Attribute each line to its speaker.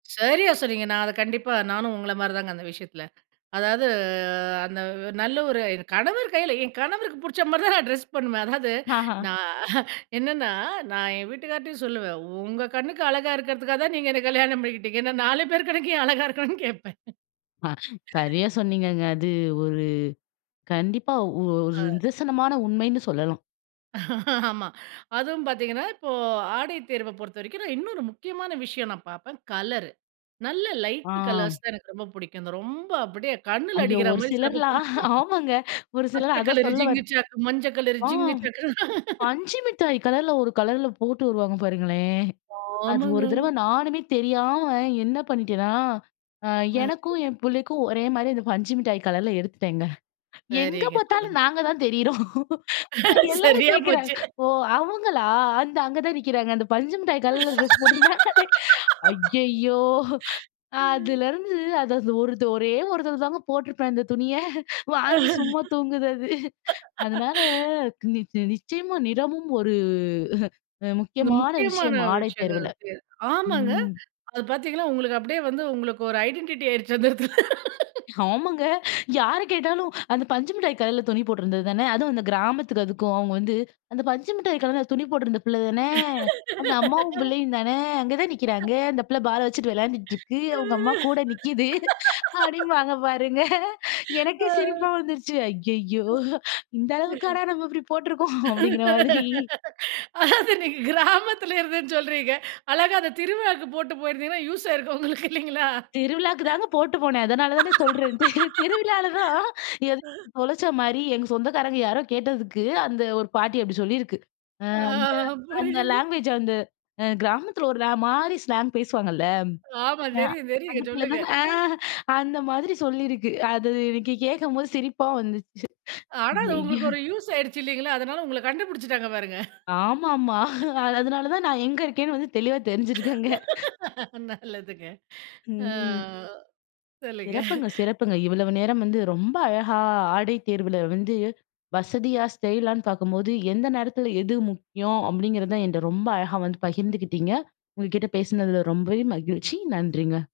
Speaker 1: சரியா சொன்னீங்க! நான் அத கண்டிப்பா நானும் உங்கள மாரிதாங்க அந்த விஷயத்தில. அதாவது, அந்த நல்ல ஒரு கணவர் கையில என் கணவருக்கு பிடிச்ச மாரிதான் நான் ட்ரெஸ் பண்ணுவேன். அதாவது,
Speaker 2: ஆஹ.
Speaker 1: நா என்னென்னா நான் என் வீட்டுக்கார்ட்டயும் சொல்லுவேன், உங்க கண்ணுக்கு அழகா இருக்கிறதுக்காக தான் நீங்க என்னை கல்யாணம் பண்ணிக்கிட்டீங்க. நாலு பேர் கண்ணுக்கு ஏன் அழகா இருக்கணும்னு கேட்பேன்.
Speaker 2: மா. சரியா சொன்னீங்கங்க. அது ஒரு கண்டிப்பா ஒரு
Speaker 1: ஆ.
Speaker 2: நிதர்சனமான உண்மைன்னு சொல்லலாம்.
Speaker 1: ஆமா. அதுவும் பார்த்தீங்கன்னா, இப்போ ஆடை தேர்வ பொறுத்தவரைக்கும் நான் இன்னொரு முக்கியமான விஷயம் நான் பார்ப்பேன், கலரு. நல்ல லைட்டு
Speaker 2: ஆம்.
Speaker 1: கலர்ஸ தான் எனக்கு ரொம்ப பிடிக்கும். இந்த ரொம்ப அப்படியே கண்ணில
Speaker 2: ஐயோ
Speaker 1: அடிக்கிறா
Speaker 2: ஒரு
Speaker 1: மாரி சில பேரு
Speaker 2: சிலர்லாம்!
Speaker 1: போட்டு வர்றது.
Speaker 2: ஆமாங்க, ஒரு சிலர்
Speaker 1: பச்சை
Speaker 2: அதான்
Speaker 1: கலரு
Speaker 2: சொல்ல வந்.
Speaker 1: ஜிங்குச்சான், மஞ்ச கலரு ஜிங்கு
Speaker 2: ஆங்.
Speaker 1: சாக்குனு.
Speaker 2: பஞ்சு மிட்டாய் கலர்ல, ஒரு கலரில போட்டு வருவாங்க பாருங்களேன்! அது
Speaker 1: ஆமாங்க.
Speaker 2: ஒரு தடவ நானுமே தெரியாம என்ன பண்ணிட்டேன்னா, அ
Speaker 1: ஆ,
Speaker 2: எனக்கும்,
Speaker 1: சொல்லுங்க.
Speaker 2: என் புள்ளைக்கும் ஒரே மாதிரி அந்த பஞ்சு மிட்டாய் கலர்ல எடுத்துட்டேங்க. எங்க
Speaker 1: சரிங்க சொல்லுங்க.
Speaker 2: பாத்தாலும் நாங்க தான் தெரியிறோம். எல்லாரும்
Speaker 1: சரியா
Speaker 2: கேட்கிறாங்க,
Speaker 1: போச்சு.
Speaker 2: ஓ அவங்களா! அந்த அங்க தான் நிக்கிறாங்க. அந்த பஞ்சுமிட்டாய் கலருல ட்ரெஸ் போட்டிருந்தாங்களே. ஐயய்யோ!
Speaker 1: ம்.
Speaker 2: அதுலருந்து அது ஒரு ஒரே ஒருதர தாங்க போட்டிருப்பேன் அந்த துணிய. வாங்கி சும்மா தூங்குது அது. அதனால நி நிச்சயமா நிறமும் ஒரு
Speaker 1: இந்த
Speaker 2: முக்கியமான
Speaker 1: முக்கியமான
Speaker 2: விஷயம் ஆடை
Speaker 1: விஷயங்கள்.
Speaker 2: தேர்வில.
Speaker 1: [unintelligible] ஆமாங்க!
Speaker 2: ம்.
Speaker 1: அது பார்த்தீங்கன்னா, உங்களுக்கு அப்படியே வந்து உங்களுக்கு ஒரு ஐடென்டிட்டியா ஆயிடுச்சு அந்த இடத்துல.
Speaker 2: ஆமாங்க! யார கேட்டாலும் அந்த பஞ்சு மிட்டாய் கலர்ல துணி போட்டிருந்தது தானே. அதுவும் அந்த கிராமத்துக்கு அதுக்கும் அவங்க வந்து, "அந்த பஞ்சு மிட்டாய் கலர்ல துணி போட்டிருந்த பிள்ள தானே. அந்த அம்மாவும் பிள்ளையும் தானே. அங்கே தான் நிக்கிறாங்க. அந்த பிள்ள பால வச்சுட்டு விளையாண்டிட்டுருக்கு. அவங்க அம்மா கூட நிக்கிது." அப்படிம்பாங்க பாருங்க. எனக்கே சிரிப்பா
Speaker 1: ஆ.
Speaker 2: வந்துருச்சு. ஐயய்யோ!
Speaker 1: ம்.
Speaker 2: இந்த அளவுக்காடா நம்ம இப்படி போட்ருக்கோம்! அப்படிங்கிற மாதிரி.
Speaker 1: அதாவது நீங்க கிராமத்துல இருந்தேன்னு சொல்றீங்க. அழகா அந்த திருவிழாக்கு போட்டு போயிருந்திங்கனா, யூஸ் ஆயிருக்கும் உங்களுக்கு இல்லைங்களா?
Speaker 2: திருவிழாக்கு தாங்க போட்டு போனேன். அதனால தானே சொல்றேன்ட்டு. திருவிழாவிலதான் எதையோ தொலைச்ச மாரி எங்க சொந்தக்காரங்க யாரோ கேட்டதுக்கு, அந்த ஒரு பாட்டி அப்படி சொல்லியிருக்கு. அ
Speaker 1: ஆ
Speaker 2: அந்த அந்த
Speaker 1: புரியுது.
Speaker 2: லேங்குவேஜ் அந்த கிராமத்தில ஒரு மாரி ஸ்லாங் பேசுவாங்கள்ல.
Speaker 1: ஆமா தெரியும்
Speaker 2: அந்த
Speaker 1: தெரியும்,
Speaker 2: பிள்ளை
Speaker 1: சொல்லுங்க.
Speaker 2: தானே. ஆ அந்த மாரி சொல்லியிருக்கு. அது எனக்கு கேட்கம்போது சிரிப்பா வந்துச்சு.
Speaker 1: ஆனாலும்
Speaker 2: ஐயயோ!
Speaker 1: உங்களுக்கு ஒரு யூஸ் ஆயிடுச்சு இல்லைங்களா? அதனால உங்கள கண்டுபுடிச்சுட்டாங்க பாருங்க.
Speaker 2: ஆமாமா. அதனால தான் நான் எங்க இருக்கேன்னு வந்து தெளிவா தெரிஞ்சு இருக்கு அங்க.
Speaker 1: நல்லதுங்க. அ
Speaker 2: ம்.
Speaker 1: சொல்லுங்க.
Speaker 2: சிறப்புங்க சிறப்புங்க. இவ்வளவு நேரம் வந்து ரொம்ப அழகா ஆடை தேர்வில வந்து, வசதியா ஸ்டைலான்னு பார்க்கும்போது, எந்த நேரத்தில எது முக்கியம் அப்படிங்கிறது தான் என்ட ரொம்ப அழகா வந்து பகிர்ந்துக்கிட்டீங்க, உங்க கிட்ட பேசுனதில ரொம்பவே மகிழ்ச்சி, நன்றிங்க.